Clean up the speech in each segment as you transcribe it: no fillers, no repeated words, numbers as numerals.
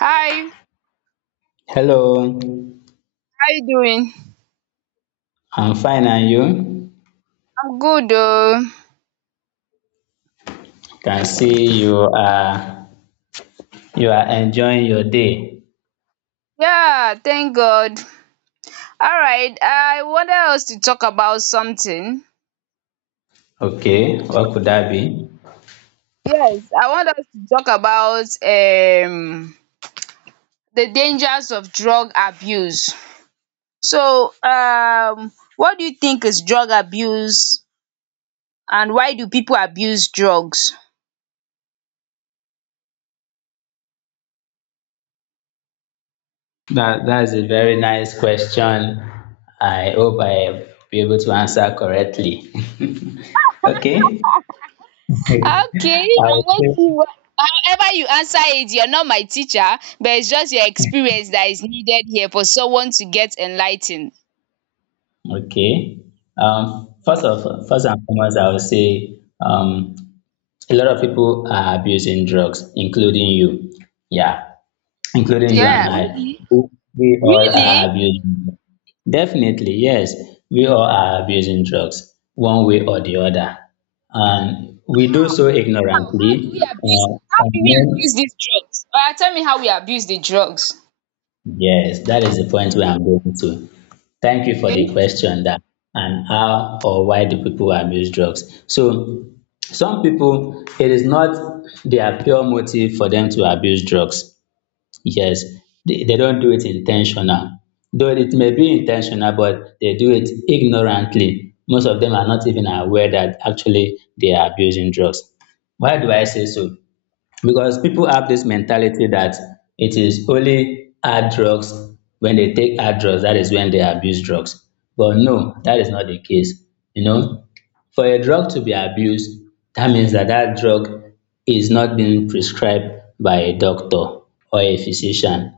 Hi, how Hello, you doing? I'm fine and you? I'm good oh. Can see you are enjoying your day. Yeah, thank God. Alright, I wanted us to talk about something. Okay, what could that be? Yes, I want us to talk about the dangers of drug abuse. So, what do you think is drug abuse and why do people abuse drugs? That's a very nice question. I hope I be able to answer correctly. Okay. Okay, I I'm will say waiting wha however you answer it, you're not my teacher, but it's just your experience that is needed here for someone to get enlightened. okay. Yeah. First and foremost, I would say a lot of people are abusing drugs, including you. Yeah, including you and Yeah, I, really? who- We all Really? are abusing drugs. Definitely, yes, we all are abusing drugs, one way or the other. And we do so How? Ignorantly. How do we abuse these drugs? Tell me how we abuse the drugs. Yes, that is the point where I'm going to. Thank you for Okay. the question that and how or why do people abuse drugs? So some people it is not their pure motive for them to abuse drugs. Yes, they don't do it intentional. Though it may be intentional, but they do it ignorantly. Most of them are not even aware that actually they are abusing drugs. Why do I say so? Because people have this mentality that it is only hard drugs, when they take hard drugs that is when they abuse drugs. But no, that is not the case, you know. For a drug to be abused, that means that that drug is not being prescribed by a doctor or a physician.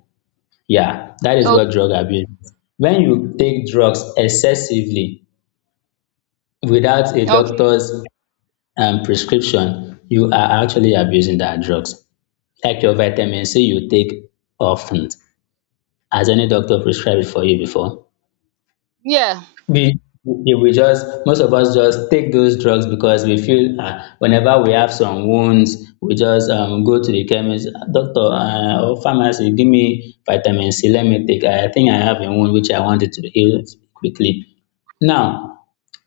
Yeah, that is what drug Okay. abuse is. When you take drugs excessively without a Okay. doctor's prescription, you are actually abusing that drugs. Like your vitamin C you take often, has any doctor prescribed it for you before? Yeah. We we we just, most of us just take those drugs because we feel, ah, whenever we have some wounds, we just go to the chemist, "Ah, doctor, or pharmacy, give me vitamin C, let me take, I think I have a wound which I wanted to heal quickly." Now,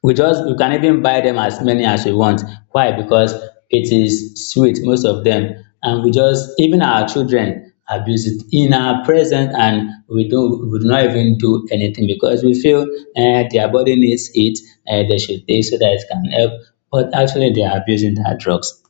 we just you can even buy them as many as you want. Why? Because it is sweet, most of them. And we just, even our children abuse it in our presence, and we do not even do anything because we feel, eh, their body needs it, eh, they should take so that it can help. But actually they are abusing their drugs.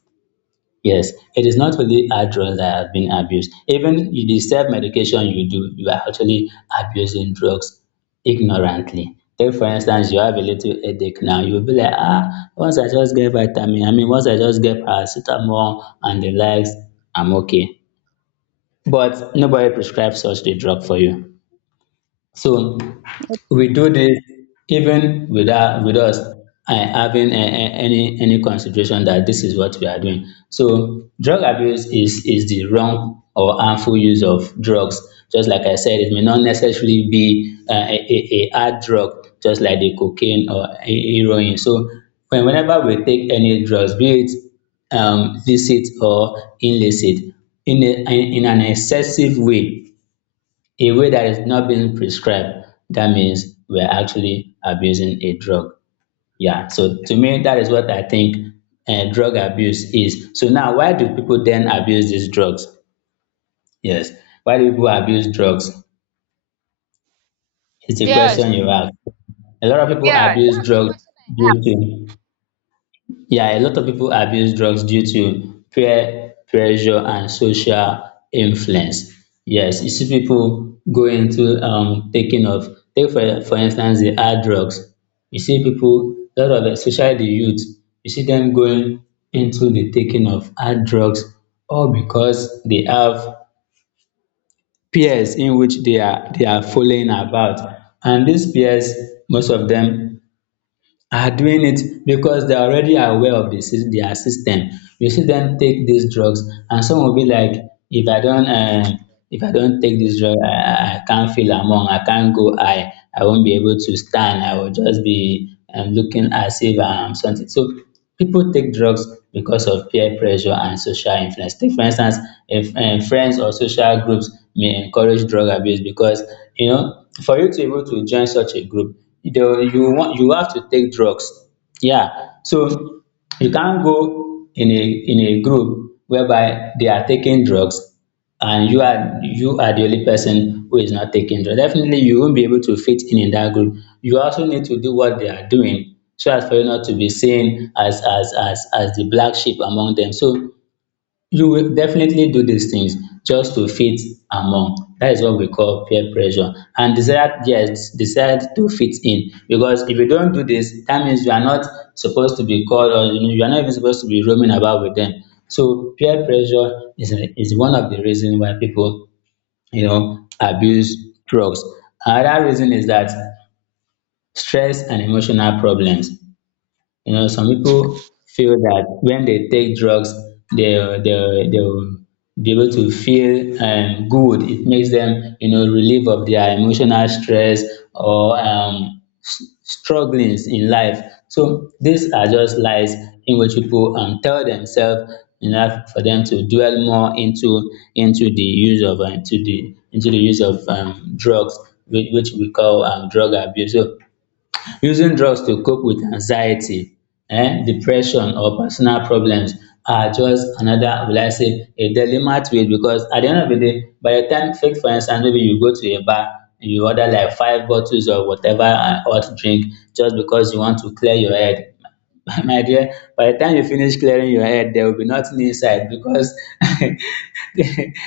Yes, it is not only hard drugs that have been abused. Even the self-medication you do, you are actually abusing drugs ignorantly. Take for instance, you have a little headache now, you'll be like, ah, once I just get paracetamol and the likes, I'm okay. But nobody prescribes such a drug for you. So we do this even without with us having any consideration that this is what we are doing. So drug abuse is the wrong or harmful use of drugs. Just like I said, it may not necessarily be a hard drug just like the cocaine or heroin. So whenever we take any drugs, be it licit or illicit, in a in an excessive way, a way that is not being prescribed, that means we're actually abusing a drug. Yeah, so to me, that is what I think drug abuse is. So now, why do people then abuse these drugs? Yes, why do people abuse drugs? It's a Yes. question you ask. A lot of people Yeah, abuse that's the drugs question. due to Yeah, a lot of people abuse drugs due to peer pressure and social influence. Yes, you see people go into take for instance, the hard drugs. You see people, a lot of, especially the youth, you see them going into the taking of hard drugs, all because they have peers in which they are following about. And these peers, most of them are doing it because they are already aware of the their system. You see them take these drugs, and some will be like, if I don't, um, if I don't take this drug, I can't feel among, I can't go high, I won't be able to stand. I will just be looking as if I'm something. So people take drugs because of peer pressure and social influence. Take for instance, if friends or social groups may encourage drug abuse because, you know, for you to be able to join such a group, the you want you have to take drugs. Yeah. So you can't go in a group whereby they are taking drugs and you are the only person who is not taking drugs. Definitely you won't be able to fit in that group. You also need to do what they are doing so as for you not to be seen as the black sheep among them. So you will definitely do these things just to fit among. That is what we call peer pressure and desire, yes, desire to fit in, because if you don't do this, that means you are not supposed to be called, or you know, you are not even supposed to be roaming about with them. So peer pressure is one of the reasons why people, you know, abuse drugs. Another reason is that stress and emotional problems. You know, some people feel that when they take drugs, they'll be able to feel, good. It makes them, you know, relieve of their emotional stress or strugglings in life. So these are just lies in which people, tell themselves enough for them to dwell more into the use of into the use of drugs, which we call drug abuse. So using drugs to cope with anxiety, depression or personal problems are just another, will I say, a delimate way, because at the end of the day, by the time, take for instance, maybe you go to a bar and you order like five bottles or whatever hot drink, just because you want to clear your head. My dear, by the time you finish clearing your head, there will be nothing inside, because the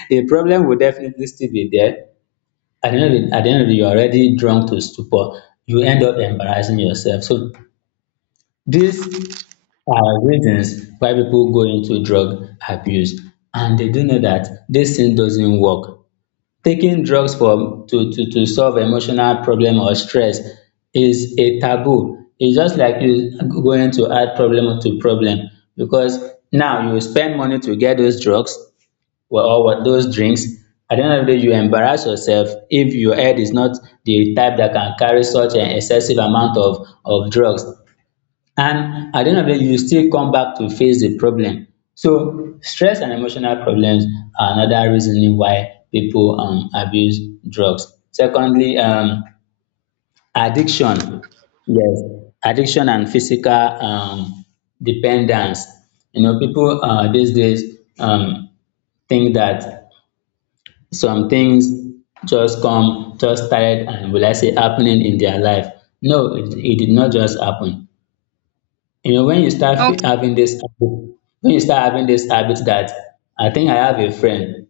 the problem will definitely still be there. At the end of the day, you're already drunk to stupor. You end up embarrassing yourself. So these are reasons why people go into drug abuse, and they do know that this thing doesn't work. Taking drugs to solve emotional problem or stress is a taboo. It's just like you going to add problem to problem, because now you spend money to get those drugs, well, or what, those drinks. At the end of the day, you embarrass yourself if your head is not the type that can carry such an excessive amount of drugs. And at the end of the day, you still come back to face the problem. So stress and emotional problems are another reason why people abuse drugs. Secondly, addiction. Yes, addiction and physical dependence. You know, people these days think that some things just started and, will I say, happening in their life. No, it did not just happen. You know, when you start fe- Okay. having this habit- when you start having this habit that, I think I have a friend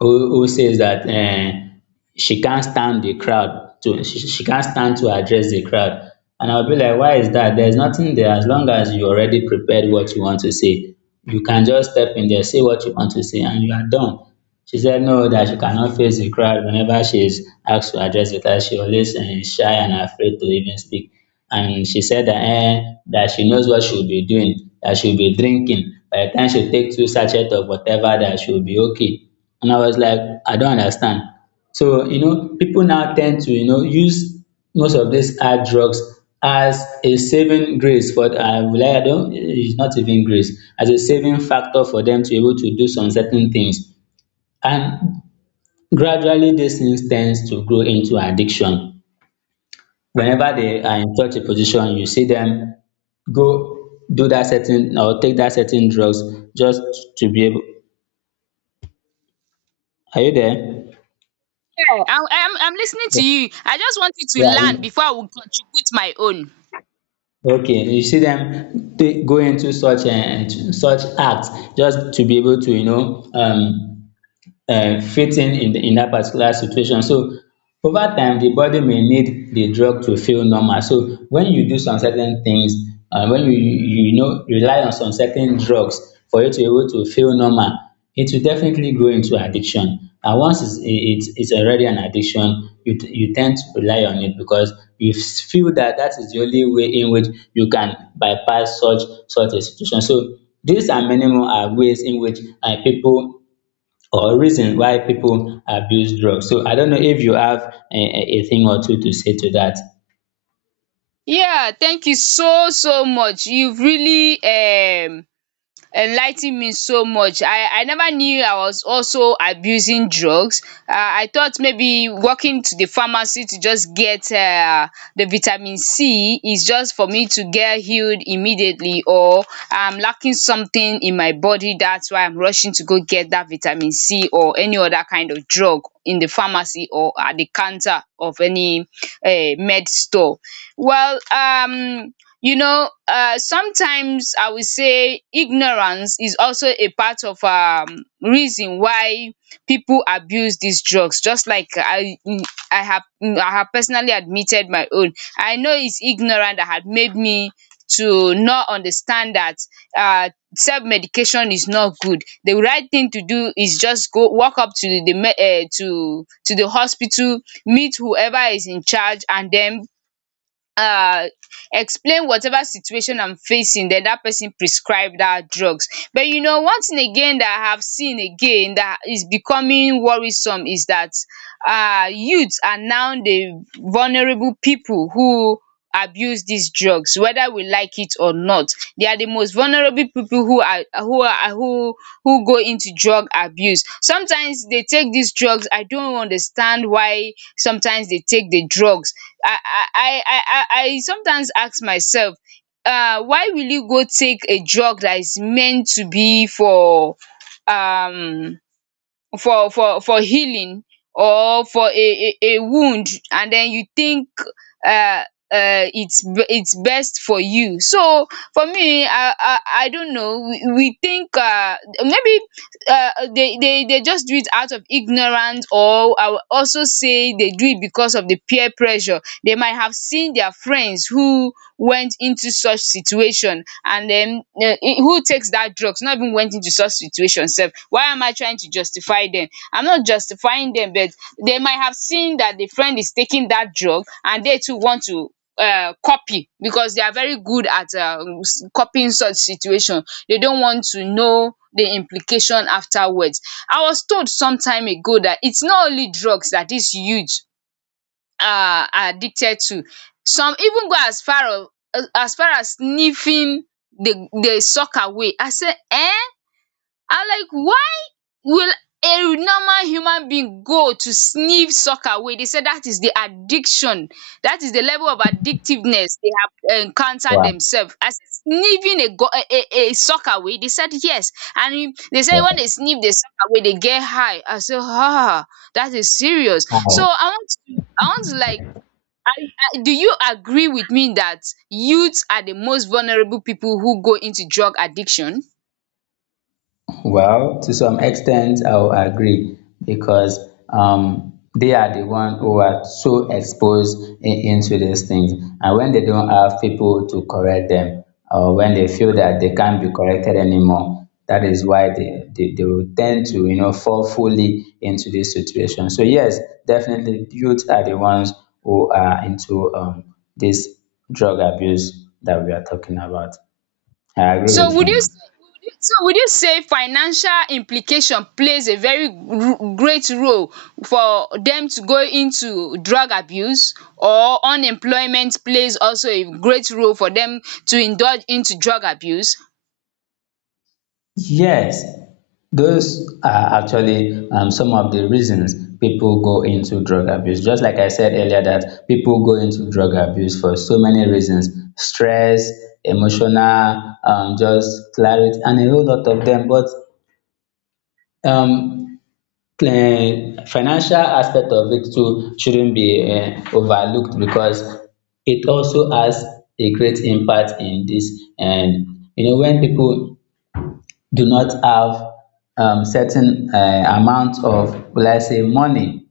who says that, eh, she can't stand to address the crowd. And I'll be like, why is that? There's nothing there, as long as you already prepared what you want to say. You can just step in there, say what you want to say, and you are done. She said no, that she cannot face the crowd whenever she is asked to address, because she always, eh, shy and afraid to even speak. And she said that, eh, that she knows what she will be doing, that she will be drinking. By the time she take two sachets of whatever, that she will be okay. And I was like, I don't understand. So you know, people now tend to, you know, use most of these hard drugs as a saving grace, for, I will I don't it's not even grace, as a saving factor for them to be able to do some certain things, and gradually these things tends to grow into addiction. Whenever they are in such a position, you see them go do that certain or take that certain drugs just to be able. Are you there? Yeah. I'm listening Yeah. to you. I just want you to learn before I will contribute my own. Okay. You see them take, go into such and such acts just to be able to, you know, fitting in that particular situation. So over time the body may need the drug to feel normal. So when you do some certain things when you know rely on some certain drugs for you to be able to feel normal, it will definitely go into addiction. And once it's already an addiction, you tend to rely on it because feel that that is the only way in which you can bypass such such a situation. So these and many more are ways in which pipu or reason why people abuse drugs. So I don't know if you have a thing or two to say to that. Yeah, thank you so so much. You've really enligh ten me so much. I never knew I was also abusing drugs. I thought maybe walking to the pharmacy to just get the vitamin C is just for me to get healed immediately, or I'm lacking something in my body, that's why I'm rushing to go get that vitamin C or any other kind of drug in the pharmacy or at the counter of any med store. Well, you know, sometimes I would say ignorance is also a part of reason why people abuse these drugs. Just like I have I have personally admitted my own. I know it's ignorant that had made me to not understand that um self medication is not good. The right thing to do is just go walk up to the to the hospital, meet whoever is in charge, and then um explain whatever situation I'm facing, den dat person prescribe dat drugs. But you know, one thing again dat I have seen again dat is becoming worrisome is dat youths are now the vulnerable people who abuse dis drugs. Whether we like it or not, they are the most vulnerable people who are who are who go into drug abuse. Sometimes they take dis drugs, I don't understand why. Sometimes they take the drugs, I I I I I sometimes ask myself, why will you go take a drug that is meant to be for um for healing or for a wound, and den you think um its best for you. So for me, I don't know. We think maybe dey just do it out of ignorance, or I will also say dey do it because of the peer pressure. They might have seen their friends who went into such situation, and then who takes that drugs. Not even went into such situation sef. Why am I trying to justify them? I'm not justifying them, but they might have seen that the friend is taking that drug, and they too want to copy, because they are very good at copying such situation. They don't want to know the implication afterwards. I was told some time ago that it's not only drugs that is huge are addicted to. Some even go as far of as far as sniffing the sock away. I say eh? I'm like, why will a normal human being go to sniff sock away? They say that is the addiction. That is the level of addictiveness they have encountered Wow, themselves. As sniffing a go a sock away? They said yes, and e they say when wow. they sniff the sock away, they get high. I say that is serious. So Hi. I want to like I, do you agree with me that youths are the most vulnerable people who go into drug addiction? Well, to some extent, I will agree, because they are the one who are so exposed into these things, and when they don't have people to correct them, or when they feel that they can't be corrected anymore, that is why they will tend to you know fall fully into this situation. So yes, definitely, youth are the ones who are into this drug abuse that we are talking about. I agree So with would you you. say, would you say financial implication plays a very great role for them to go into drug abuse, or unemployment plays also a great role for them to indulge into drug abuse? Yes, those are actually some of the reasons people go into drug abuse. Just like I said earlier, that people go into drug abuse for so many reasons: stress, emotional, just clarity, and a whole lot of them. But um, financial aspect of it too shouldn't be overlooked because it also has a great impact in this. And you know when people do not have certain amount of, will I say, money.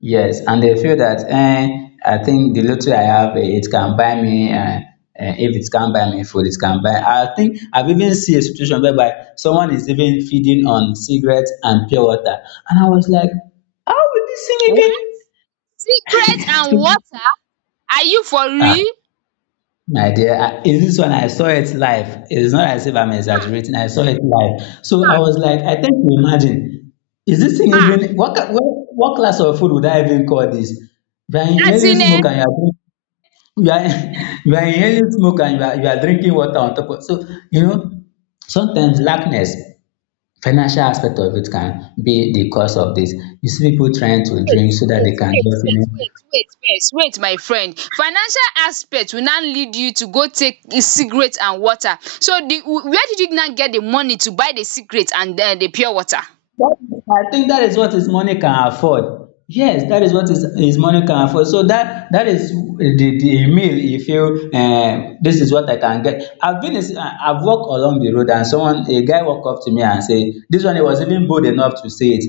Yes, and they feel that eh, I think the little I have, eh, it can buy me. If it can buy me food, it can buy. I think I've even seen a situation whereby someone is even feeding on cigarettes and pure water, and I was like, how will this thing What, even? cigarettes and water? Are you for Ah, real? my dear, is this one? I saw it live. It's not as if I'm Ah, exaggerating. I saw it live. So I was like, I think you imagine, is this thing even ah, what class of food would I even call this? You are as inhaling in eh, smoke and you are you are inhaling smoke and you are drinking water on top of. So you know, sometimes lackness, financial aspect of it can be the cause of this. You see people trying to wait drink so that wait they can wait just you wait know. wait wait first, wait my friend. Financial aspect will now lead you to go take the cigarette and water? So the, where did you now get the money to buy the cigarette and the pure water? That- I think that is what his money can afford. Yes, that is what his money can afford. So that is the meal he feel, this is what I can get. I've been is- I- I've walked along the road and someone a guy walked up to me and say this one. He was even bold enough to say it.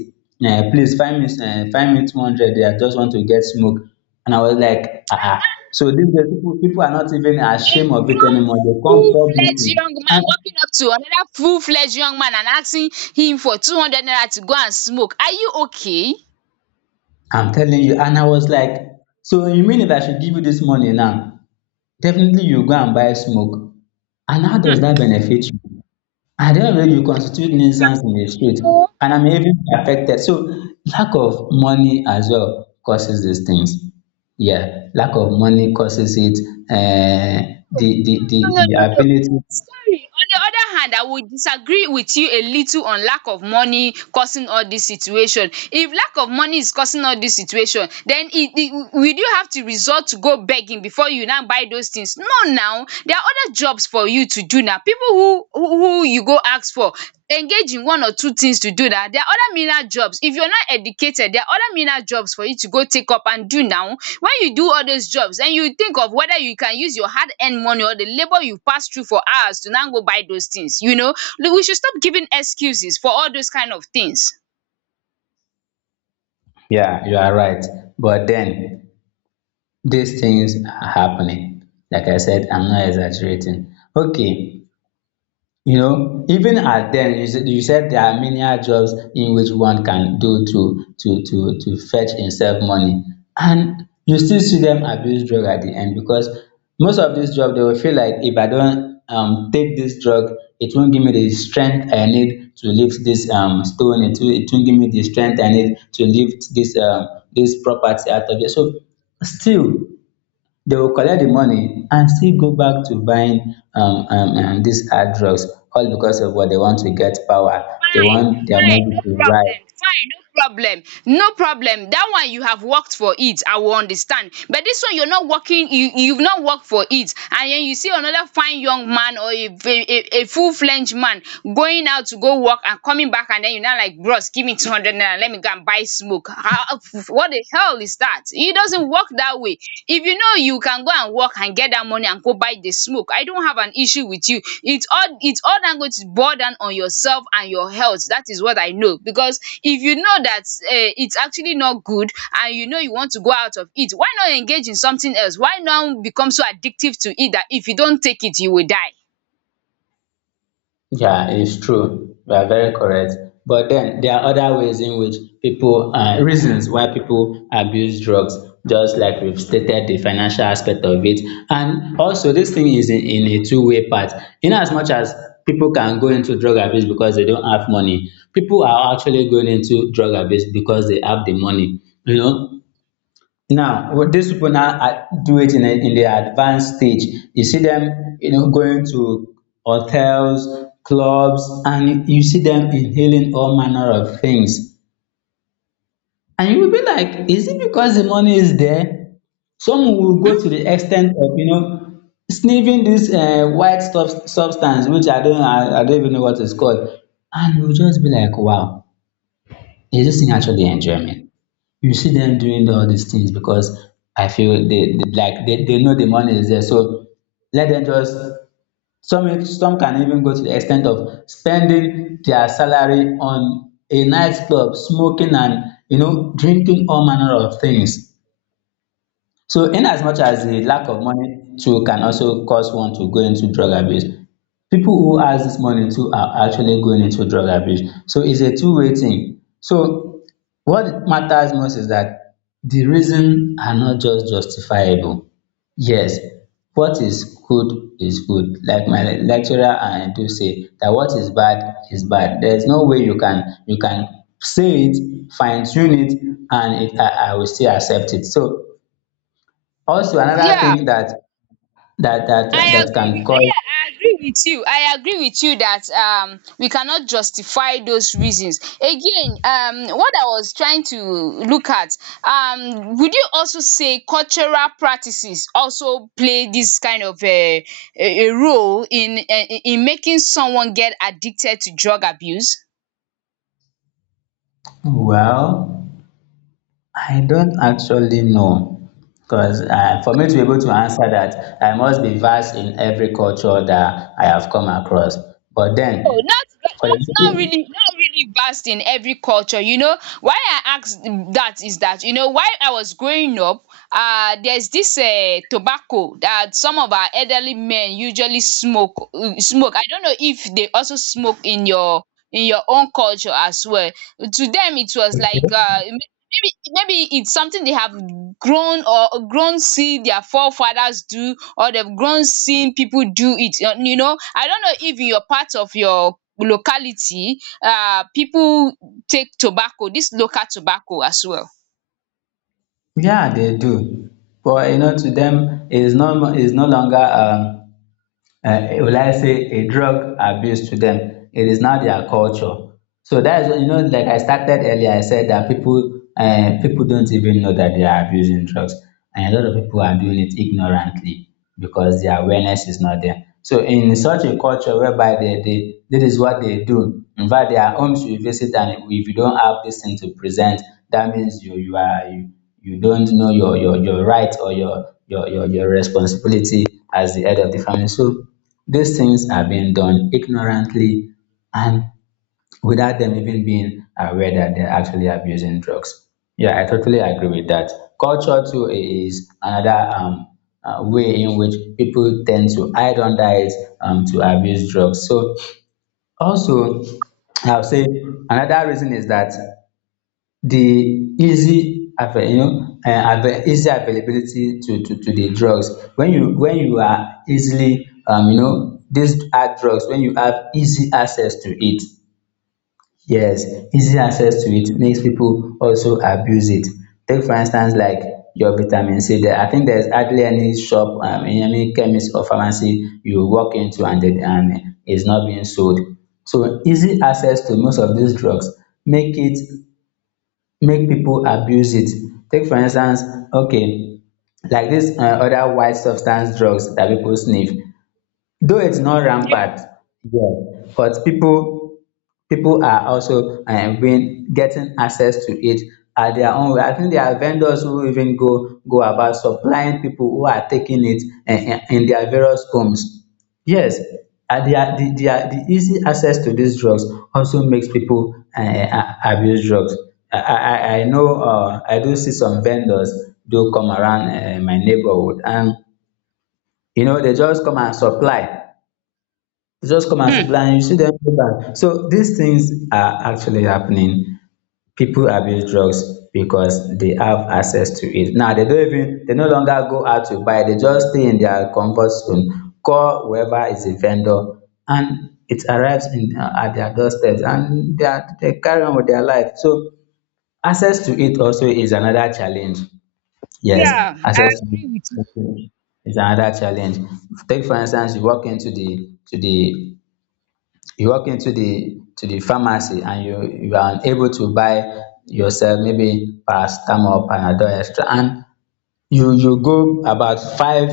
Please find me 200 there. I just want to get smoke. And I was like, ah, ah. So these days, people are not even A ashamed of it grown anymore. They come full-fledged publicly, young man and walking up to another full-fledged young man and asking him for 200 naira to go and smoke, are you okay? I'm telling you. And I was like, so you mean if I should give you this money now, definitely you go and buy smoke. And how um does that benefit you? At the end of the day, you constitute nuisance in exactly, the you street. know. And I'm even affected. So lack of money as well causes these things. Yeah, lack of money causes it. No, no, The no. no. ability. Sorry. On the other hand, I would disagree with you a little on lack of money causing all this situation. If lack of money is causing all this situation, then it will you have to resort to go begging before you now buy those things? No, now there are other jobs for you to do now. People who you go ask for engage in one or two things to do that. There are other menial jobs. If you're not educated, there are other menial jobs for you to go take up and do now. When you do all those jobs, den you think of whether you can use your hard earned money or the labour you pass through for hours to now go buy those things, you know. We should stop giving excuses for all those kind of things. Yeah, you are right. But then these things are happening. Like I said, I'm not exaggerating. Okay, you know, even at then, you said there are menial jobs in which one can do to fetch himself money, and you still see them abuse drug at the end, because most of this job they will feel like if I don't take this drug, it won't give me the strength I need to lift this stone. It won't give me the strength I need to lift this this property out of here. So still they will collect the money and still go back to buying these hard drugs, all because of what they want to get. Power, they want their money No to rise. problem. No problem. That one you have worked for it, I will understand. But this one you're not working, you've not worked for it, and then you see another fine young man or a full fledged man going out to go work and coming back, and then you're not like, bros, give me 200 naira, let me go and buy smoke. How, what the hell is that? It doesn't work that way. If you know you can go and work and get that money and go buy the smoke, I don't have an issue with you. It's all that going to boil down on yourself and your health. That is what I know. Because if you know that it's actually not good, and you know you want to go out of it, why not engage in something else? Why not become so addictive to it that if you don't take it, you will die? Yeah, it's true. You are very correct. But then there are other ways in which reasons why people abuse drugs, just like we've stated the financial aspect of it. And also, this thing is in a two-way path. In as much as people can go into drug abuse because they don't have money, people are actually going into drug abuse because they have the money. You know, now, with these people now do it in the advanced stage. You see them, you know, going to hotels, clubs, and you see them inhaling all manner of things. And you will be like, is it because the money is there? Some will go to the extent of, you know, sniffing this uh, white substance, which I don't even know what it's called. And we'll just be like, wow, is this thing actually the enjoyment? You see them doing all these things because I feel they know the money is there. So let them just some can even go to the extent of spending their salary on a nightclub, smoking and you know drinking all manner of things. So in as much as the lack of money too can also cause one to go into drug abuse, people who has this money too are actually going into drug abuse. So it's a two-way thing. So what matters most is that the reason are not just justifiable. Yes, what is good is good. Like my lecturer and I do say that what is bad is bad. There is no way you can say it, fine tune it, and it I will still accept it. So also, Hmm? another Yeah. thing that I that agree can with I cause. yeah, I agree with you. I agree with you that we cannot justify those reasons. Again, what I was trying to look at, would you also say cultural practices also play this kind of a role in making someone get addicted to drug abuse? Well, I don't actually know, because for me to be able to answer that, I must be versed in every culture that I have come across. But No, then, not for the not not people. really, not really vast in every culture. You know why I ask that is that, you know, while I was growing up, there's this tobacco that some of our elderly men usually smoke, I don't know if they also smoke in your own culture as well. To them, it was like Okay. Maybe it's something they have grown or grown see their forefathers do, or they've grown seeing people do it. You know, I don't know if in your part of your locality, people take tobacco, this local tobacco as well. Yeah, they do. But you know, to them, it is no longer. Will I say a drug abuse to them. It is not their culture. So that is, what, you know, like I started earlier, I said that people don't even know that they are abusing drugs, and a lot of people are doing it ignorantly because their awareness is not there. So in such a culture whereby they this is what they do. In fact, there are homes you visit, and if you don't have this thing to present, that means you don't know your right or your responsibility as the head of the family. So these things are being done ignorantly and without them even being aware that they're actually abusing drugs. Yeah, I totally agree with that. Culture too is another way in which people tend to hide under it to abuse drugs. So also, I'll say another reason is that the you know, easy availability to the drugs. When you are easily you know, these hard drugs, when you have easy access to it, yes, easy access to it makes people also abuse it. Take for instance, like your vitamin C there, I think there's hardly any shop, any chemist or pharmacy you walk into and it's not being sold. So easy access to most of these drugs make it make people abuse it. Take for instance, okay, like this other white substance drugs that people sniff, though it's not Yeah. rampant yet, but people are also being getting access to it at their own way. I think there are vendors who even go about supplying people who are taking it in their various homes. Yes, and the easy access to these drugs also makes people abuse drugs. I know, I do see some vendors do come around my neighborhood, and you know they just come and supply. You just come and Hmm. supply and you see them go back. So these things are actually happening. People abuse drugs because they have access to it. Now they don't even, they no longer go out to buy, they just stay in their comfort zone, call whoever is a vendor, and it arrives in at their doorsteps, and they carry on with their life. So access to it also is another challenge. Yes, Yeah, I access to agree with you. it is another challenge. Take for instance, you walk into the you walk into the to the pharmacy and you are unable to buy yourself maybe paracetamol panadol extra, and you go about five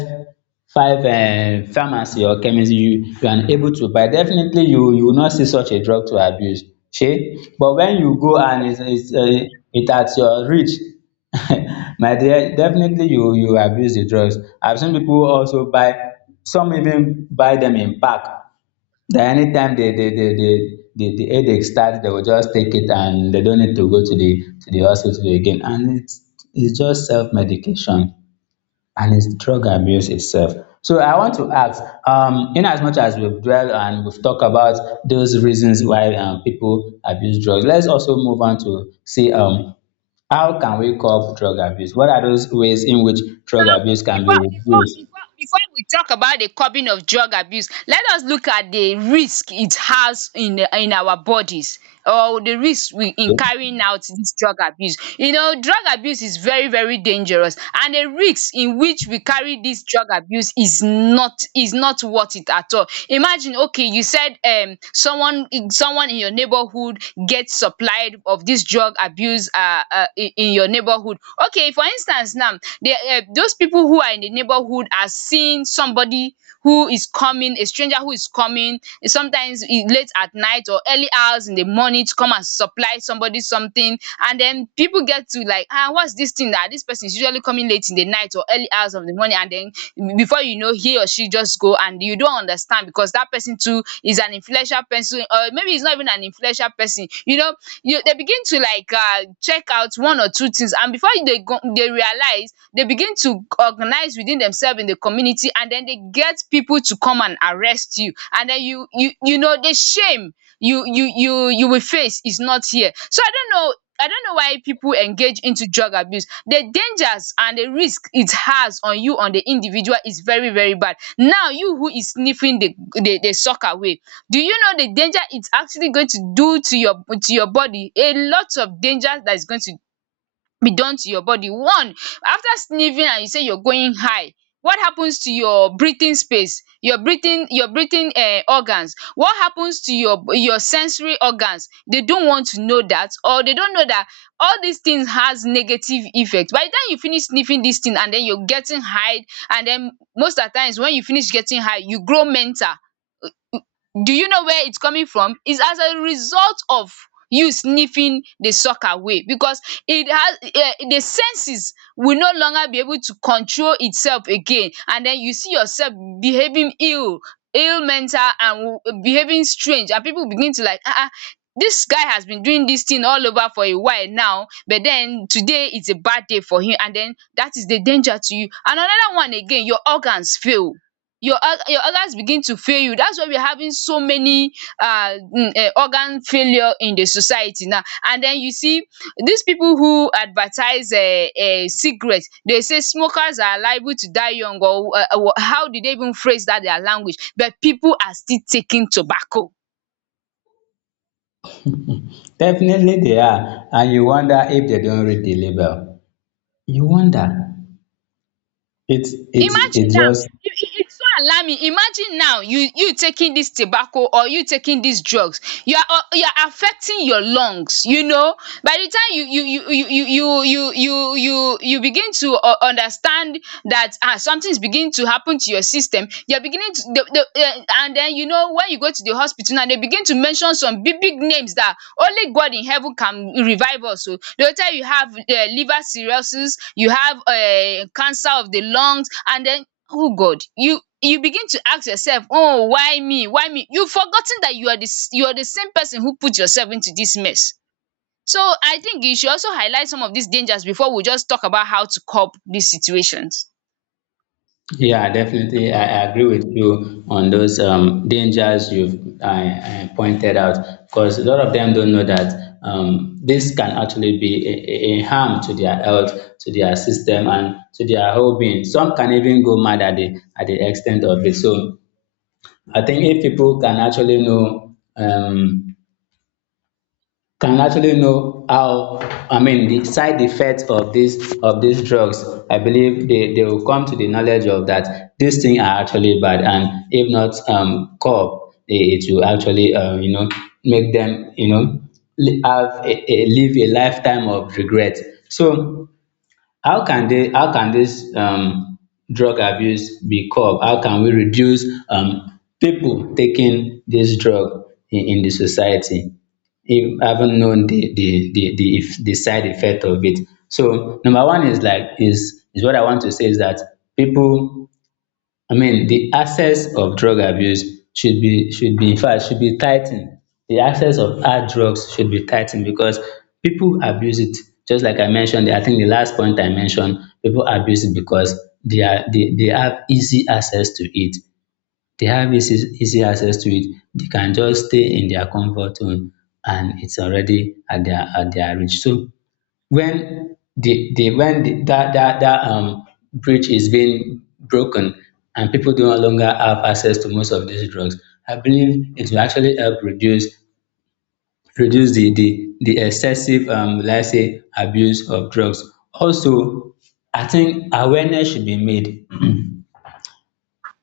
five um pharmacy or chemist, you are unable to buy. Definitely you will not see such a drug to abuse. Shey but when you go and it's is it at your reach my dear, definitely you abuse the drugs. I have seen people also buy, some even buy them in pack, that anytime the headache starts, they will just take it and they don't need to go to the hospital again, and it's just self-medication, and it's drug abuse itself. So I want to ask, in as much as we've dwelled and we've talked about those reasons why people abuse drugs, let's also move on to see how can we curb drug abuse? What are those ways in which drug Well, abuse can be reduced? Before we talk about the curbing of drug abuse, let us look at the risk it has in the- in our bodies, or the risk we in carrying out this drug abuse. You know, drug abuse is very very dangerous, and the risk in which we carry this drug abuse is not worth it at all. Imagine, okay, you said someone in your neighborhood gets supplied of this drug abuse, in your neighborhood. Okay, for instance now, the those people who are in the neighborhood are seeing somebody who is coming, a stranger who is coming, eh, sometimes e late at night or early hours in the morning, to come and supply somebody something, and then people get to like, ah, what's this thing that this person is usually coming late in the night or early hours of the morning, and then before you know, he or she just go, and you don't understand, because that person too is an influential person, or maybe he's not even an influential person, you know, you dey begin to like check out one or two things, and before they go, they realize, they begin to organize within themselves in the community, and then they get people to come and arrest you, and then you know the shame you you will face is not here. So I don't know, I don't know why people engage into drug abuse. The dangers and the risk it has on you on the individual is very very bad. Now you who is sniffing the sock away. Do you know the danger it's actually going to do to your body? A lot of danger that is going to be done to your body. One, after sniffing and you say you're going high, what happens to your breathing space, your breathing organs? What happens to your sensory organs? They don't want to know that, or they don't know that all these things has negative effect. By the time you finish sniffing this thing and then you're getting high, and then most at times when you finish getting high, you grow mental. Do you know where it's coming from? It's as a result of you sniffing the sock away because it has the senses will no longer be able to control itself again, and then you see yourself behaving ill, ill mental, and behaving strange. And people begin to like this guy has been doing this thing all over for a while now, but then today is a bad day for him. And then that is the danger to you. And another one again, your organs fail, your your organs begin to fail you. That's why we are having so many um organ failure in the society now. And den you see dis pipu who advertise cigarette dey say smokers are liable to die young, or how did they even phrase dat their language, but pipu are still taking tobacco. Definitely they are, and you wonder if they don't read the label. You wonder, it Imagine now, just. it's so alarming. Imagine now, you taking this tobacco or you taking these drugs, you are affecting your lungs, you know. By the time you you you you you you you you you you begin to understand that ah, something is beginning to happen to your system, you're beginning to the and then you know, when you go to the hospital now, they begin to mention some big big names that only God in heaven can revive us. So they will tell you have liver cirrhosis, you have cancer of the lungs, and then oh God, you begin to ask yourself, oh why me, why me. You have forgotten that you are the same person who put yourself into this mess. So I think you should also highlight some of these dangers before we just talk about how to cope these situations. Yeah, definitely I agree with you on those dangers you've I pointed out, because a lot of them don't know that this can actually be a a harm to their health, to their system, and to their whole being. Some can even go mad at the extent of it. So I think if people can actually know how I mean the side effects of this of these drugs. I believe they will come to the knowledge of that these things are actually bad, and if not curbed, it will actually you know, make them, you know, have a lifetime of regret. So how can this drug abuse be curbed? How can we reduce people taking this drug in the society, if haven't known the if- the side effect of it? So number one is like is what I want to say is that people, I mean, the access of drug abuse should be in fact should be tightened. The access of hard drugs should be tightened because people abuse it. Just like I mentioned, I think the last point I mentioned, people abuse it because they have easy access to it. They have easy access to it. They can just stay in their comfort zone and it's already at their reach. So when the when the, that that that bridge is being broken and people do no longer have access to most of these drugs, I believe it will actually help reduce the excessive, let's say, abuse of drugs. Also, I think awareness should be made,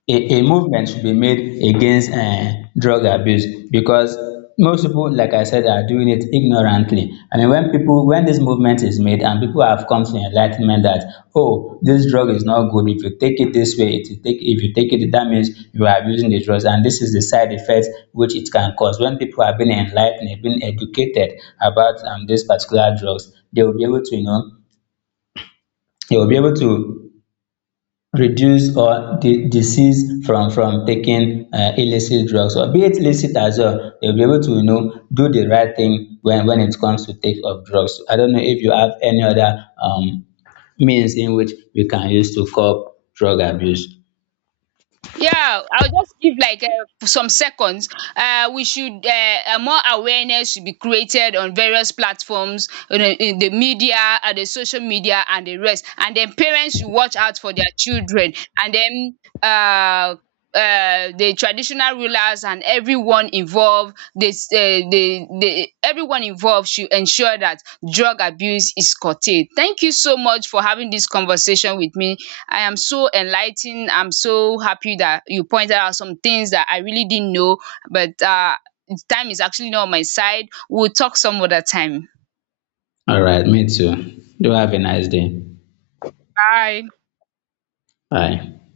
a movement should be made against drug abuse, because most people, like I said, are doing it ignorantly. I mean, when people, when this movement is made and people have come to enlightenment that, oh, this drug is not good. If you take it this way, it will take, if you take it, that means you are abusing the drugs. And this is the side effect which it can cause. When people have been enlightened, been educated about these particular drugs, they will be able to, you know, they will be able to reduce or disease from taking illicit drugs, or be it licit as well. They will be able to, you know, do the right thing when it comes to take of drugs. I don't know if you have any other means in which we can use to curb drug abuse. Yeah, I'll just give like some seconds. We should more awareness should be created on various platforms, you know, in the media, and the social media, and the rest. And then parents should watch out for their children. And then uh, the traditional rulers and everyone involved, this the everyone involved should ensure that drug abuse is curtailed. Thank you so much for having this conversation with me. I am so enlightened. I'm so happy that you pointed out some things that I really didn't know, but time is actually not on my side. We'll talk some other time. All right, me too. Do have a nice day. Bye. Bye.